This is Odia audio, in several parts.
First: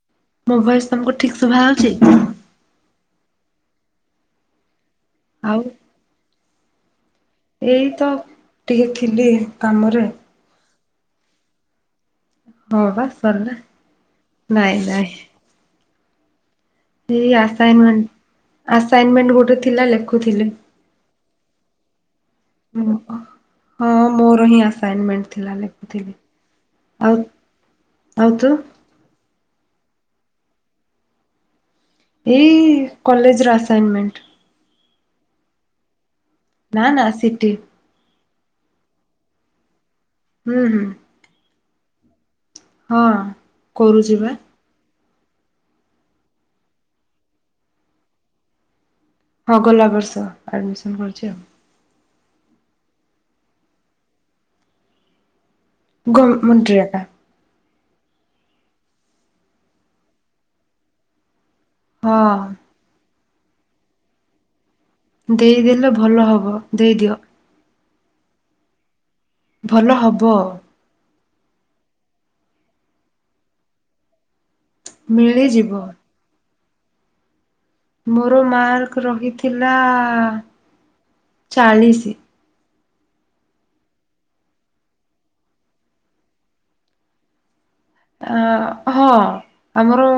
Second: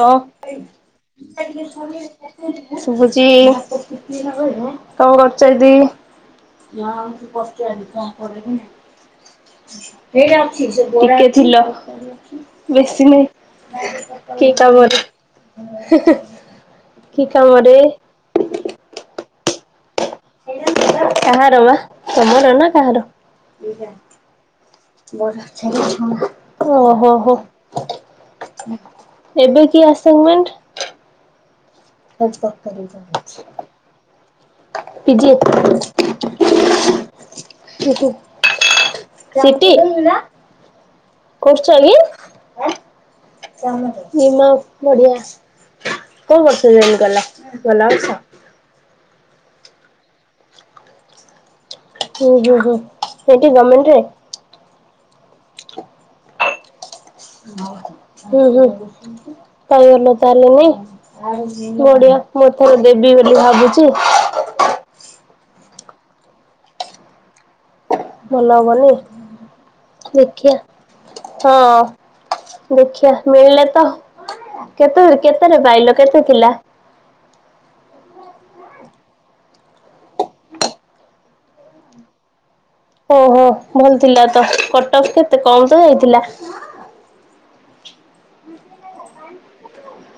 ହ ମୋ ଭଏସ ତମକୁ ଠିକ ଶୁଭା ହଉଛି? ଶୁଭୁଚି। ଚି କ କରୁଚ ଆଉ ଦି? ଉଆଓ। ଏଇ ତ ଟିକେ ଥିଲି କାମରେ ଏଇଟା ଅଛି ସେ ଟିକେ ଥିଲ। ହଁ ପା ବେଶୀ ନାହିଁ। ବାର ନା। କି କବର? ହ। ଇ ଆସାଇମେଣ୍ଟ ଆସାଇମେଣ୍ଟ ଗୋ ଥିଲା ଲେ କାହାର ମା ତମର ନା କାହାର ହଁ ମୋର ହିଁ ଆସାଇନମେଣ୍ଟ ଥିଲା ଲେଖୁଥିଲି। ଓହୋ ଆଉ ହୋ ଆଉ ତୁ ଏବେ କି ଆସମେଣ୍ଟ? ଏଇ କଲେଜ ର ଆସାଇନ୍ ମେଣ୍ଟ। ପିଜିି ଏ। ନା ନା ସିଟି। ସିଟି। ହୁଁ ହୁଁ। କରୁଛ କି? ହଁ [unintelligible] କରୁଛି ବା। ନିମା ପଢିଆ। କୋଉ ବର୍ଷ ଜଏନକଲା ଗଲା ବର୍ଷ ହଁ ଗଲା ବର୍ଷ ଆଡମିସନ କରିଛି ଆଉ। ହୁଁ ହୁଁ ହୁଁ ସେଇଠି ଗମେଣ୍ଟ ରେ? ଗ ମେଣ୍ଟ ରେ ଏକା ହୁଁ ହୁଁ ପାଇଗଲ ତାହାଲେ ଲେନି। ବଢିଆ ହଁ ମୋ ଠାରୁ ଦିଦି [unintelligible] ବୋଲି ଭାବୁଛି। ଦେଇଦେଲେ ଭଲ ହବ ଦେଇଦିଅ। ଭଲ ହବନି? ଭଲ ହବ। ଦେଖିଆ ହଁ ଦେଖିବା ମିଳିଲେ ତ କେତେ ରେ କେତେ ରେ ମିଳିଯିବ। ପାଇଲ କେତେ ଥିଲା ମୋର ମାର୍କ ରହିଥିଲା ଆ ଚାଳିଶି ଓହୋ ଭଲ ଥିଲା ତ କଟ୍ ଅଫ୍ କେତେ କମ ତ ହେଇଥିଲା। ଅଁ ହଁ ଆମର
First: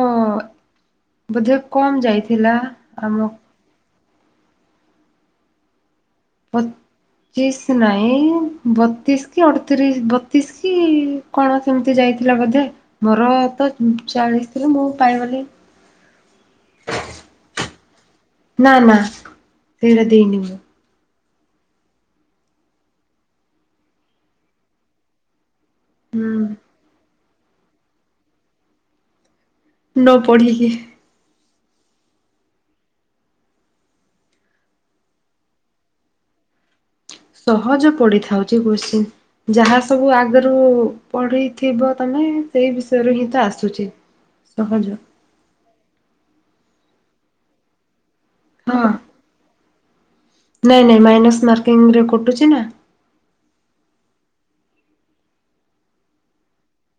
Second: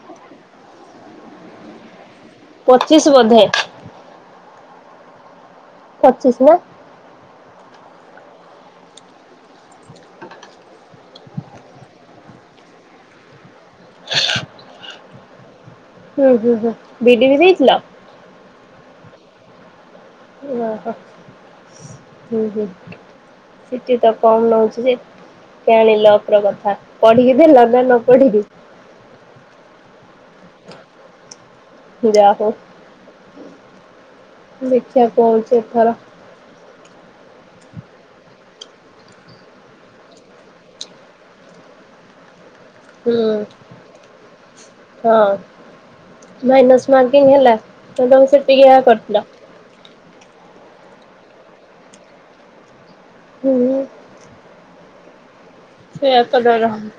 ବଧେ କମ ଯାଇ ପଚିଶ ବୋଧେ। ପଚିଶ ନା ପଚିସ୍ ନାହି। ଏ ଇ ବତିଶ କି ଅଠତିରିଶ ବତିଶ କି କଣ ସେମିତି ଯାଇଥିଲା ବୋଧେ ମୋର ତ ଚାଳିଶ ଥିଲା ମୁଁ ପାଇଗଲି। ହୁଁ ହୁଁ ହୁଁ ବିଡ଼ି ବି ଦେଇଥିଲା। ନା ନା ସେଇଟା ଦେଇନି। ଓହୋ। ହୁଁ ହୁଁ ସିଟି ତ କମ ନହୁଉଛି ଯେ ଆଣିଲ ପର ହୁଁ କଥା ପଢିକି। ଦେଲ ଲ ପଢିକି। ନ ପଢ଼ିକି। ଯା ହଉ। ଦେଖି କଣ ହଉଛି ଏଥର? ସହଜ ପଢି ଥାଉ ଯେ କୋସଚୀନ୍ ଯାହା ସବୁ ଆଗରୁ ପଢିଥିବ ତମେ। ସେଇ ହୁଁ ବିଷୟରୁ ହିଁ ତ ଆସୁଛି ସହଜ। ହଁ। ମାଇନସ୍ ମାର୍କିଂ ହେଲା। ହଁ [unintelligible] ନାଇଁ ନାଇଁ ମାଇନସ୍ ମାର୍କିଂ ରେ କଟୁଛି ନା। ହୁଁ। ସେଇୟତଲ ରହାମ।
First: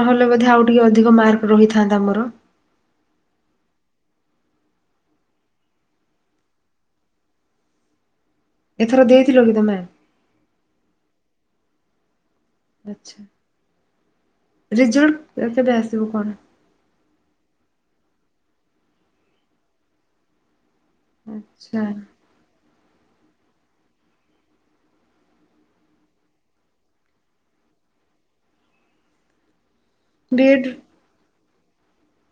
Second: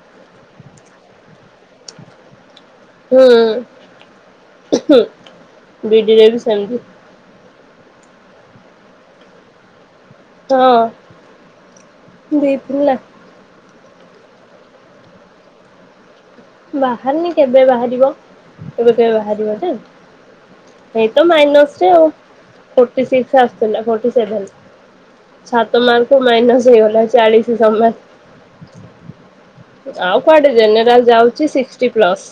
ନହେଲେ ବୋଧେ ଆଉ ଟିକେ ଅଧିକ ମାର୍କ ରହିଥାନ୍ତା ମୋର। ହୁଁ ବିଡିରେ ବି ସେମିତି। ଏଥର ଦେଇଥିଲ କି ତମେ? ହଁ। ଦେଇଥିଲି ନା। ରିଜଲ କେ କେବେ ଆସିବ କଣ? ବାହାରିନି କେବେ ବାହାରିବ କେବେ କେବେ ବାହାରିବ ଯେ ଏଇ ତ ଆଚ୍ଛା ମାଇନସ ରେ ଆଉ। ଫୋଟିସିକ୍ସ ଆସିଥିଲା ଫୋଟି ସେଭେନ ସାତ ମାର୍କ ମାଇସ୍ ହେଇଗଲା ଚାଳିଶ ସମାନ। ଆଉ କୁଆଡେ ବିଏଡ୍ ଜନ୍ୟ ରାଲ ଯାଉ। Sixty plus.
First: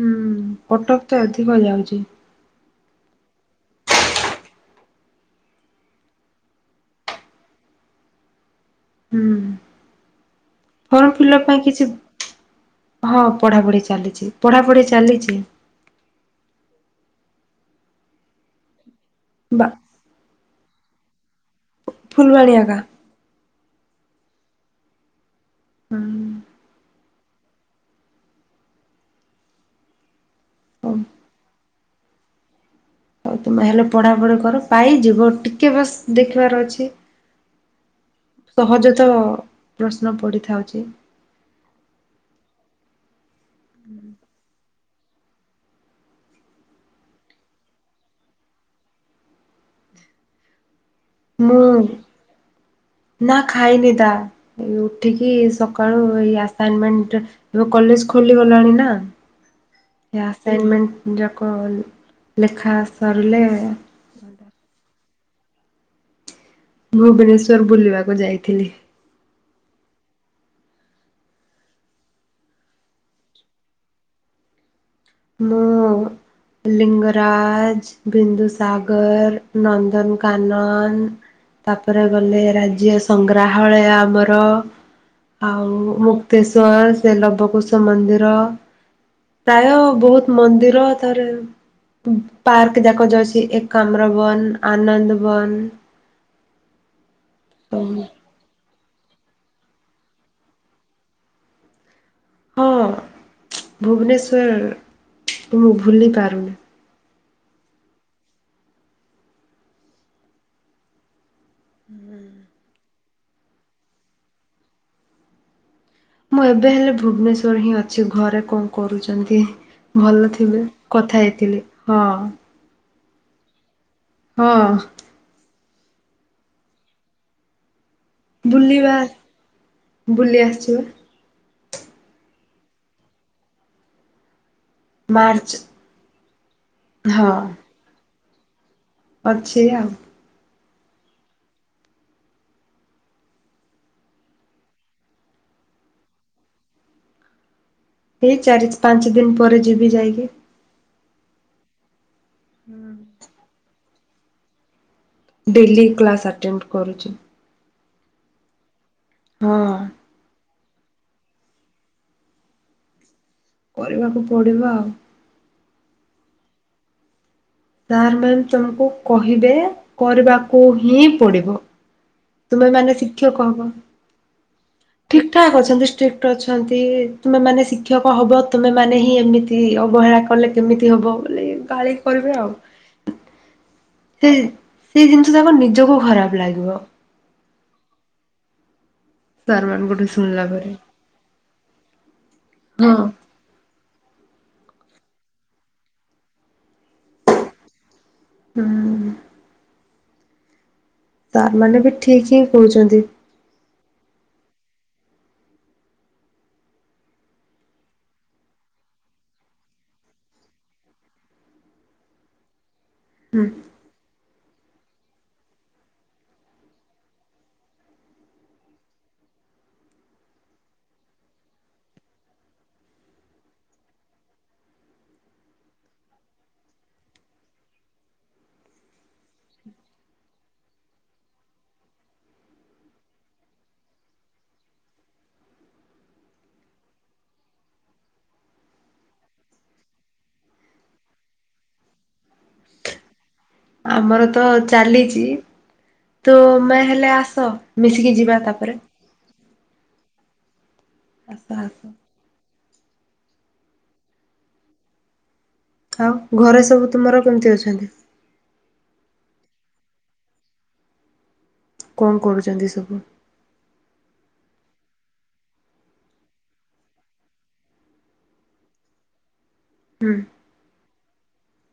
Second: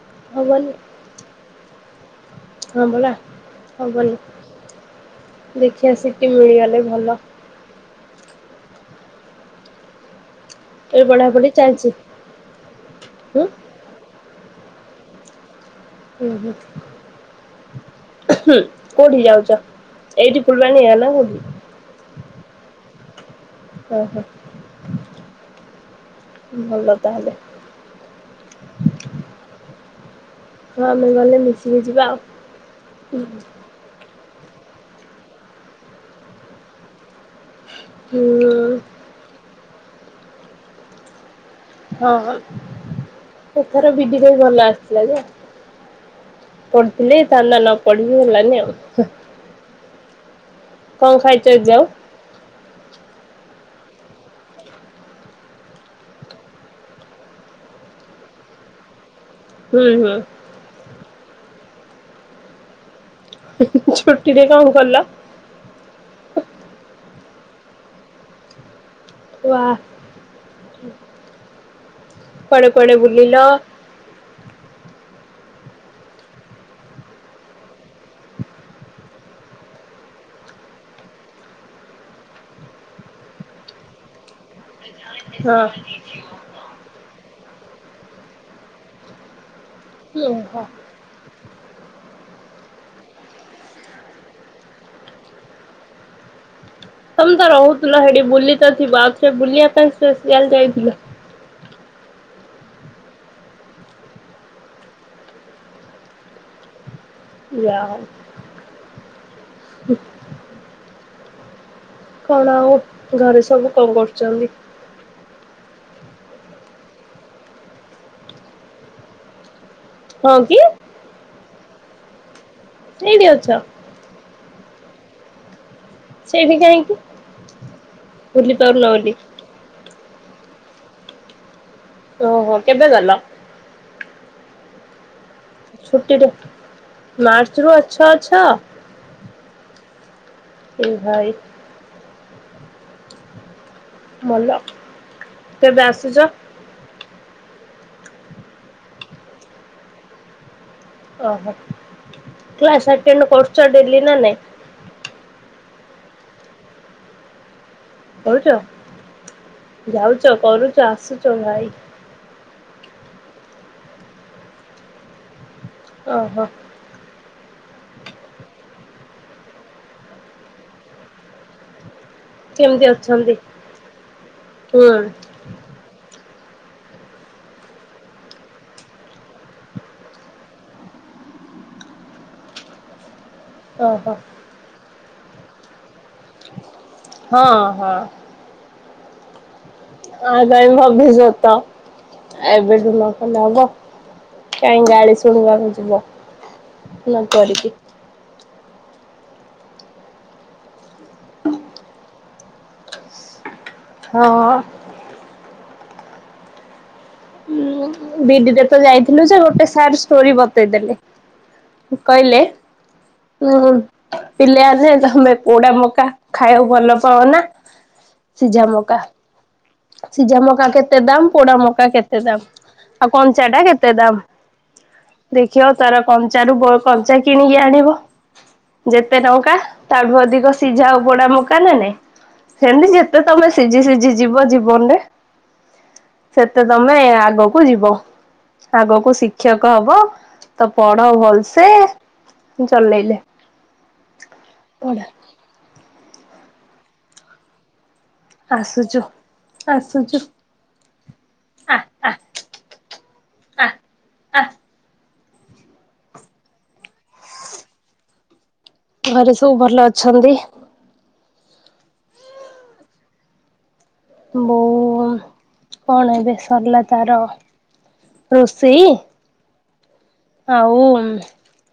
ହୁଁ କଟକ ତ ଅଧିକ ଯାଉଛି। ହଁ ବଲା ହବନି ଦେଖି ଆସିକି ମିଳିଗଲେ ଭଲ। ହୁଁ। ଏବେ ଫର୍ମ ଫିଲ ପଢାପଢି ପାଇଁ କିଛି ଚାଲିଛି ହଁ ହୁଁ। ପଢାପଢି ଚାଲିଛି। ପଢ଼ାପଢ଼ି ଚାଲିଛି। [unintelligible] କୋଉଠି ଯାଉଛ ବା ଏଇଠି ଫୁଲବାଣି ଆଲା ହକି ଫୁଲବାଣୀ ଆକା ଓ ହୋ। ହୁଁ। ଭଲ। ତାହଲେ। ହଁ ମ ଭଲ ମି। ବୁଝିବା ଆଉ। ଆଉ ତମେ ହେଲେ ପଢା ପଢି ର ପାଇଯିବ ଟିକେ ବସ ଦେଖିବାର ଅଛି। ହୁଁ ସହଜ ତ। ପ୍ରଶ୍ନ ପଡ଼ିଥାଉଛି। ହଁ ହ। ଏଥର ବିଡିଟ ବି ଭଲ ଆସ। ଯେ ପଢୁଥିଲେ ତା ନ ପଢିକି ଗଲାନି ଆଉ। କଣ ଖାଇଛ ମୁଁ ଏଜାଏ? ନା ଖାଇନି ତା ଏ ଉଠିକି ସକାଳୁ ଏଇ ଆସାଇନମେଣ୍ଟ ଏବେ କଲେଜ ଖୋଲିଗଲାଣି ନା। ହୁଁ ହୁଁ ସେ ଆସାଇନ୍ମେଣ୍ଟ ଯାକ ଲେଖା ସରିଲେ ଛୁଟିରେ କନ୍ କଲ? ଭୁବନେଶ୍ଵର ବୁଲିବାକୁ ଯାଇଥିଲି। ୱା କୁଆଡେ କୁଆଡେ ବୁଲିଲ। ମୁଁ ଲିଙ୍ଗରାଜ ବିନ୍ଦୁ ସାଗର ନନ୍ଦନକାନନ ତାପରେ ଗଲେ ରାଜ୍ୟ ସଂଗ୍ରହାଳୟ ଆମର ହଁ ଆଉ ମୁକ୍ତେଶ୍ଵର ସେ ଲବକୁ ମନ୍ଦିର ପ୍ରାୟ ବହୁତ ଓହୋ। ମନ୍ଦିର ତାରରେ ପାର୍କ ଯାକ ଯାଉଛି ଏକାମ୍ର ବନ ଆନନ୍ଦ ବନ ତମେ ତ ରହୁଥିଲ ସେଠି ବୁଲି ଯିବ ଆଉଥରେ ସେ ବୁଲିବା ପାଇଁ ସ୍ପେସିଆଲ ଯାଇଥିଲ। ହଁ ଭୁବନେଶ୍ୱର ମୁଁ ଭୁଲି ପାରୁନି। ୟା। କଣ ଆଉ ଘରେ ସବୁ କଣ କରୁଛନ୍ତି। ମୁଁ ଏବେ ହେଲେ ଭୁବନେଶ୍ଵର ହିଁ ଅଛି ଘରେ କଣ କରୁଛନ୍ତି। ଭଲ ହଁ କି? ଥିବେ କଥା ହେଇଥିଲି। ହଁ। ଏଇଠି ଅଛ। ହଁ। ସେଇ ଠି କାଇଁ କି? ବୁଲି ପାରୁନ ବୁଲିବା ବୋଲିକି ବୁଲି ଆସିଛ ଓହୋ କେବେ ଗଲ? ବାର୍- ଛୁଟିରେ ମାର୍ଚ୍ଚରୁ ଅଛ ଛଅ। ଅଛି ଆଉ ଭାଇ! ଭଲ କେବେ ଆସୁଛ? ଏଇ ଚାରି ପାଞ୍ଚ ଦିନ ପରେ ଯିବି ଯାଇକି। ଓହୋ। କ୍ଲାସ୍ ଅଟେଣ୍ଡ କରୁଚ। ଦେଲି ନା ନାଇଁ? ଡେଲି କ୍ଲାସ ଆଟେଣ୍ଡ କରୁଛି। କରୁଛ। ହଁ ଯାଉଛ କରୁଛୁ। ଚାରଶ ଚରାଇ କରିବାକୁ ପଡିବ ଆଉ। ଓହୋ। ସାର ମ୍ୟାମ୍ ତମକୁ କହିବେ କରିବାକୁ ହିଁ ପଡିବ। କେମିତି ତୁମେମାନେ ଅଛନ୍ତି? ଶିକ୍ଷକ ହବ ହୁଁ ଠିକ ଠାକ ଅଛନ୍ତି ଷ୍ଟ୍ରି ଟ ଅଛନ୍ତି ତୁମେ ମାନେ ଶିକ୍ଷକ ହବ ତୁମେ ମାନେ ହିଁ ଏମିତି ଅବହେଳା କଲେ କେମିତି ହବ। ବୋଲି ଗାଳି କରିବେ ଆଉ। ଓହୋ। ସେ ସେଇ ଜିନିଷ ଯାକ ନିଜକୁ ଖରାପ ଲାଗିବ। ହଁ ହଁ। ତାରା ଆ ଗାଇ ଭାବିିଯତ ହଁ ଏବେଠକ ନବ କାହିଁ ଗାଳି ଶୁଣିବାକୁ ଯିବ ନ କରିକି। ହୁଁ। ତା ମାନେ ବି ଠିକ ହିଁ କହୁଛନ୍ତି। ହଁ। ବିଡିରେ ତ ଯାଇଥିଲୁ ଯେ ଗୋଟେ ସାର ଷ୍ଟୋରୀ ବତେଇଦେଲେ କହିଲେ ହୁଁ ନାଇଁ ନାଇଁ। ପିଲା ଆସେ ତମେ ପୋଡା ମକା ଖାଇବାକୁ ଭଲ ପାଅ ନା, ସିଝା ମକା ସିଝା ମକା? କେତେ ଦାମ ପୋଡ ମକା କେତେ ଦାମ? ଆଉ କଞ୍ଚାଟା କେତେ ଦାମ, ଦେଖିବ ତାର କଞ୍ଚାରୁ ବଉ କଞ୍ଚା କିଣିକି ଆଣିବ ଯେତେ ଟଙ୍କା ତାଠୁ ଅଧିକ ସିଝା ଆଉ ପୋଡା ମକା ନା ନାଇଁ ସେମତି ଯେତେ ତମେ ସିଝି ସିଝି ଯିବ ଜୀବନରେ ସେତେ ତମେ ଆଗକୁ କୁ ଯିବ ଆଗକୁ ଶିକ୍ଷକ ହବ ତ ପଢ ଭଲସେ ଚଲେଇଲେ। ଆମର ତ ପଢା ଚାଲିଛି। ତୁମେ ହେଲେ ଆସ। ମିଶିକି ଯିବା ତାପରେ। ଆସୁଛୁ ଆସୁଛୁ। ଆସ ଆ ଆସ। ଆ ଆ ଆ। ଆଉ ଘରେ ସବୁ ତୁମର କେମିତି ଅଛନ୍ତି? ଘରେ ସବୁ ଭଲ ଅଛନ୍ତି। କଣ କରୁଛନ୍ତି ସବୁ? ବୋଉ କଣ ଏବେ ସରିଲା ତାର ରୋଷେଇ। ହୁଁ ହଉ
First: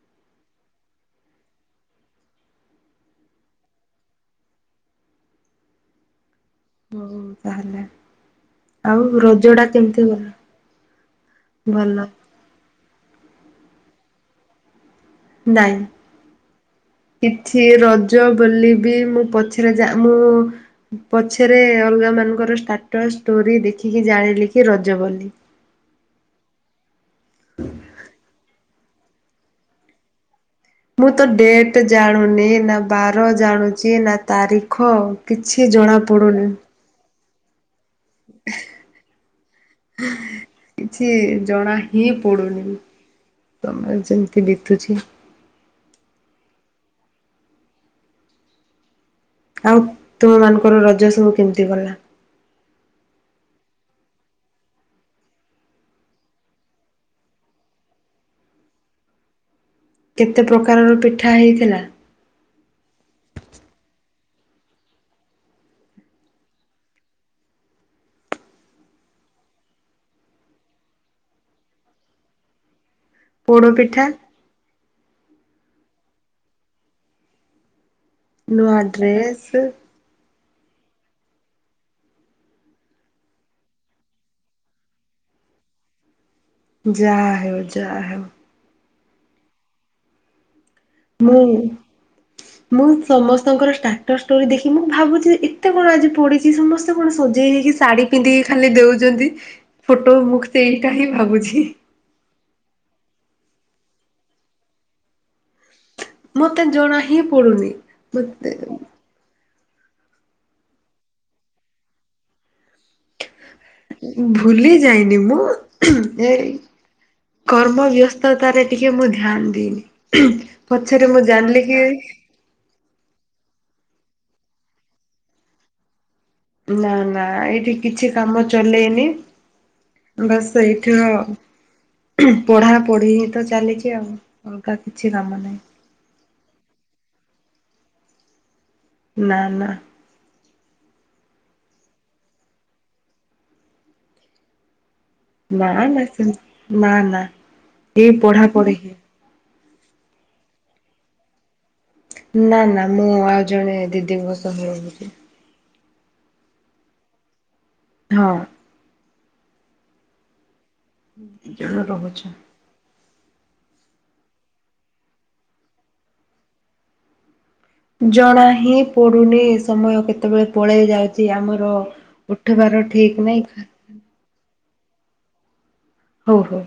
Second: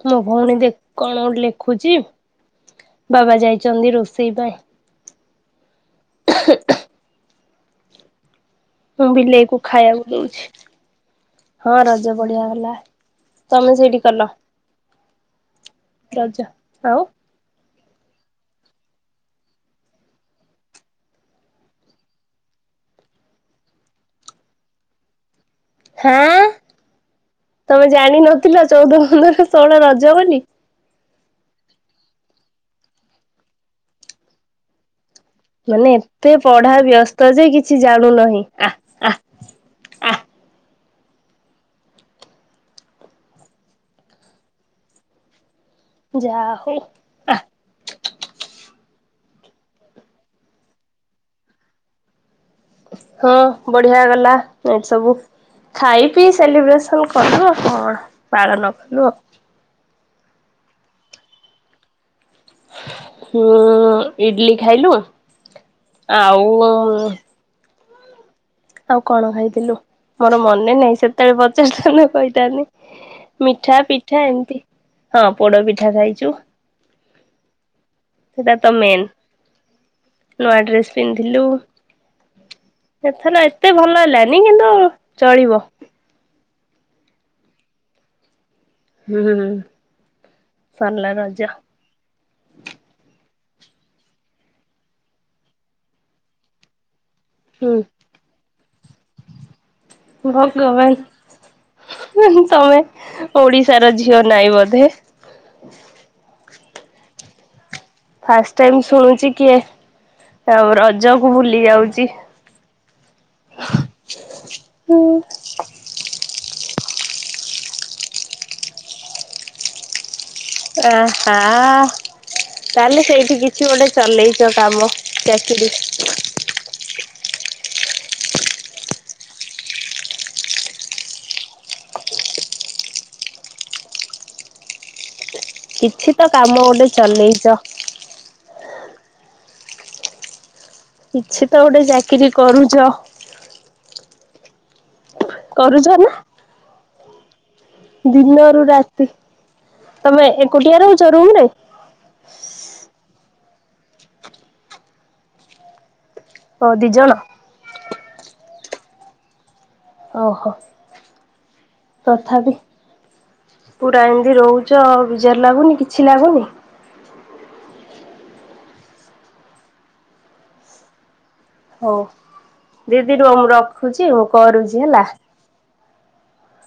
ମୋ ଭଉଣୀ ଦେଖ କଣ ଲେଖୁଛି ବାବା ଯାଇଛନ୍ତି ରୋଷେଇ ପାଇଁ [inaudible] ହଉ ତାହଲେ। ମୁଁ ବିଲେଇକୁ ଖାଇବାକୁ ଦଉଛି ହଁ ଭଲ ରଜ ବଢିଆ ହେଲା। ତମେ ସେଇଠି କଲ। ନାଇଁ ରଜ ଆଉ କିଛି ର ରଜ ବୋଲି ବି ମୁଁ ପଛରେ ଯା ମୁଁ ପଛରେ ଅଲଗା ମାନଙ୍କର ଷ୍ଟାଟସ ଷ୍ଟୋରୀ ଦେଖିକି ଜାଣିଲି କି ରଜ ବୋଲି। ହଁ। ତମେ ଜାଣିନଥିଲ ଚଉଦ ପନ୍ଦର ଷୋହଳ ରଜ ବୋଲି। ମୁଁ ତ ଡେଟ୍ ଜାଣୁନି ନା ବାର ଜାଣୁଚି ନା ତାରିଖ କିଛି ମାନେ ଜଣା ଏତେ ପଡୁନି ପଢା ବ୍ୟସ୍ତ ତ ଯେ କି କିଛି ଜାଣୁ ନାହିଁ ଆ ଆ ଆ କିଛି ଜଣା ହିଁ ପଡୁନି ସମୟ ଯେମିତି ଦେଖୁଛି ଯାହୋ ଆ ଆଉ ତୁମମାନଙ୍କର ରଜ ସବୁ କେମିତି ଗଲା? ହଁ ବଢିଆ ଗଲା ଏ ସବୁ ଖାଇ ପିଇ ସେଲିବ୍ରେସନ କଲୁ ଆଉ କଣ ପାଳନ କଲୁ ଆଉ। କେତେ ପ୍ରକାରର ପିଠା ହେଇଥିଲା? ହୁଁ ଇଡଲି ଖାଇଲୁ ଆଉ ଆଉ କଣ ଖାଇଥିଲୁ ମୋର ମନେ ନାହିଁ ସେତେବେଳେ ପଚାରିଥାନ୍ତ କହିଥାନ୍ତି। ମିଠା ପିଠା ଏମତି ହଁ ପୋଡ ପିଠା ଖାଇଚୁ। ନୂଆ ମେନ୍। ଡ୍ରେସ ନୂଆ ଡ୍ରେସ ପିନ୍ଧିଲୁ ଏଥର ଏତେ ଭଲ ହେଲାନି କିନ୍ତୁ ଚଳିବ। ଯା ହେଉ ଯା ହେଉ ହୁଁ। ସରିଲା ମୁଁ ରଜ ମୁଁ ସମ ସ୍ତଙ୍କର ଷ୍ଟାଟସ ଷ୍ଟୋରି ଦେଖି କି ମୁଁ ଭାବୁଛି ଏତେ କଣ ଆଜି ପଡିଚି ସମ କଣ ସଜେଇ ହେଇକି ହୁଁ ଶାଢୀ ପିନ୍ଧିକି ଖାଲି ଦେଉଚନ୍ତି ଫୋଟୋ ମୁଁ ଭଗବାନ ସେଇଟା ହିଁ ଭାବୁଛି। ତମେ ଓଡିଶାର ଝିଅ ନାଇଁ ବୋଧେ? ମତେ ଜଣା ହିଁ ପଡୁନି। ମତେ ଫାଷ୍ଟ ଟାଇମ ଶୁଣୁଚି କିଏ? ଆଉ ରଜ କୁ ଭୁଲି ଯାଉଚି। ଭୁଲି ଯାଇନି ମୁଁ ଏ କର୍ମ ବ୍ୟସ୍ତତା ରେ ଟିକେ ମୁଁ ଧ୍ୟାନ ଦେଇନି। ଅ ପଛରେ ମୁଁ ଜାଣିଲି କି ହାଁ ତାହେଲେ ସେଇଠି କିଛି ଗୋଟେ ଚଲେଇଚ କାମ ଚାକିରି। ନାଁ ନାଁ ଏଇଠି କିଛି କାମ ଚଲେଇନି ବସ ଏଇଠ ପଢାପଢି ତ ଚାଲିଚି ଆଉ ଅଲଗା କିଛି କାମ ନାହିଁ। କିଛି ତ କାମ ଗୋଟେ ଚଲେଇଚ। ନାଁ ନାଁ। କିଛି ତ ଗୋଟେ ଚାକିରି କରୁଚ। ନାଁ ନା ସେମ ନାଁ ନାଁ। ଦିନରୁ ରାତି। ତମେ ଏକୁଟିଆ ରହୁଚ ରୁମ ରେ? ନାଁ ନାଁ ମୁଁ ଆଉ ଜଣେ ଦିଦିଙ୍କ ସହ ରହୁଚି। ଓ ଦି ଜଣ? ହଁ। ଓହୋ। କେତେ ଜଣ ରହୁଛ? ତଥାପି ପୁରା ଏମିତି ରହୁଚ ବିଜାର ଲାଗୁନି କିଛି ଲାଗୁନି? ଜଣା ହିଁ ପଡୁନି ସମୟ କେତେବେଳେ ପଳେଇ ଯାଉ ଛି ଆମର ହଉ ଉଠିବାର ଦିଦି ଠିକ ରୁହ ମୁଁ ନାହିଁ। ରଖୁଛି ମୁଁ କରୁଛି ହେଲା। ହଉ ହଉ।